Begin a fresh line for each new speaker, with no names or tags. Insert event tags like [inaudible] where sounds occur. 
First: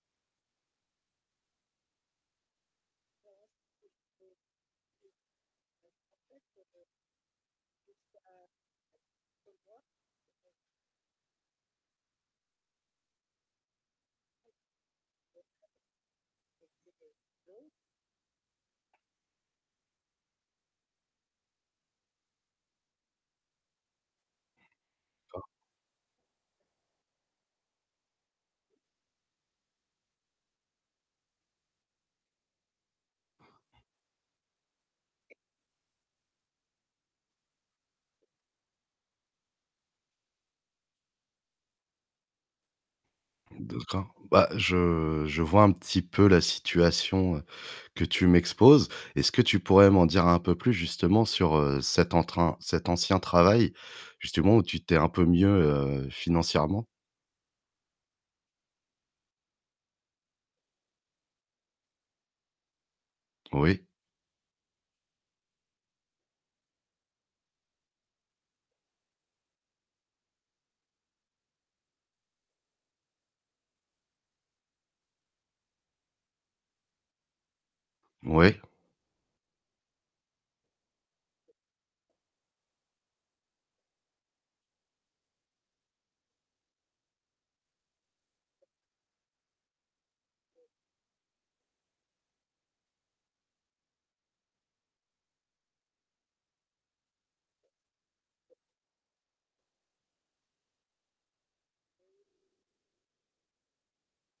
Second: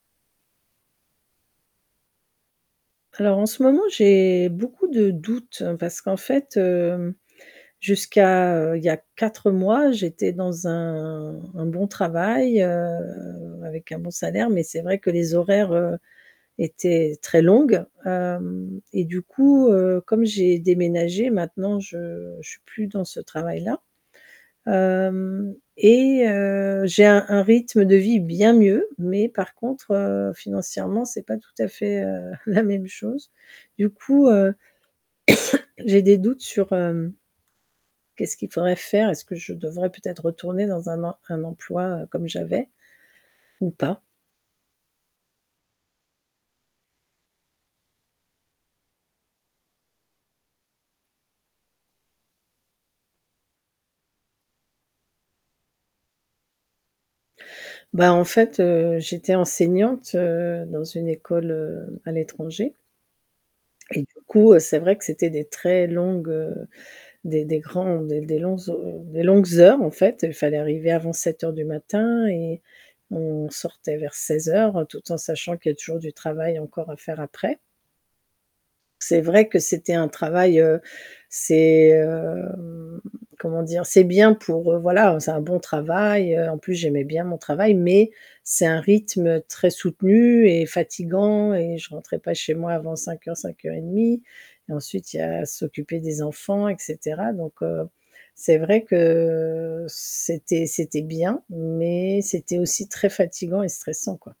Alors en ce moment j'ai beaucoup de doutes parce qu'en fait, hem, jusqu'à, heu, il y a 4 mois j'étais dans un un bon travail, heu, avec un bon salaire, mais c'est vrai que les horaires, heu, étaient très longues, hem et du coup, heu, comme j'ai déménagé maintenant, je je suis plus dans ce travail-là.
[unintelligible]
Hem et heu, j'ai un un rythme de vie bien mieux, mais par contre, heu, financièrement c'est pas tout à fait, heu, [chuckles] la même chose. Du coup, heu, [coughs] j'ai des doutes sur, hem, qu'est-ce qu'il faudrait faire. Est-ce que je devrais peut-être retourner dans un em un emploi, heu, comme j'avais ou pas?
D'accord. Bah, je je vois un petit peu la situation, heu, que tu m'exposes. Est-ce que tu pourrais m'en dire un peu plus justement sur, heu, cet entrain cet ancien travail justement où tu t'es un peu mieux, heu, financièrement?
Bah, en fait, heu, j'étais enseignante, heu, dans une école, heu, à l'étranger
Oui.
et du coup, c'est vrai que c'était des très longues, heu, des des grands des des longues ho des longues heures, en fait. Il fallait arriver avant 07:00 du matin et on sortait vers 16:00 tout en sachant qu'il y a toujours du travail encore à faire après.
Oui.
C'est vrai que c'était un travail, heu, c'est, heu, hem, comment dire? C'est bien pour, heu, voilà, c'est un bon travail, heu, en plus j'aimais bien mon travail mais c'est un rythme très soutenu et fatigant et je rentrais pas chez moi avant 05:00-05:30 et ensuite il y a à s'occuper des enfants et cetera. Donc heu, c'est vrai que c'était c'était bien, mais c'était aussi très fatigant et stressant, quoi.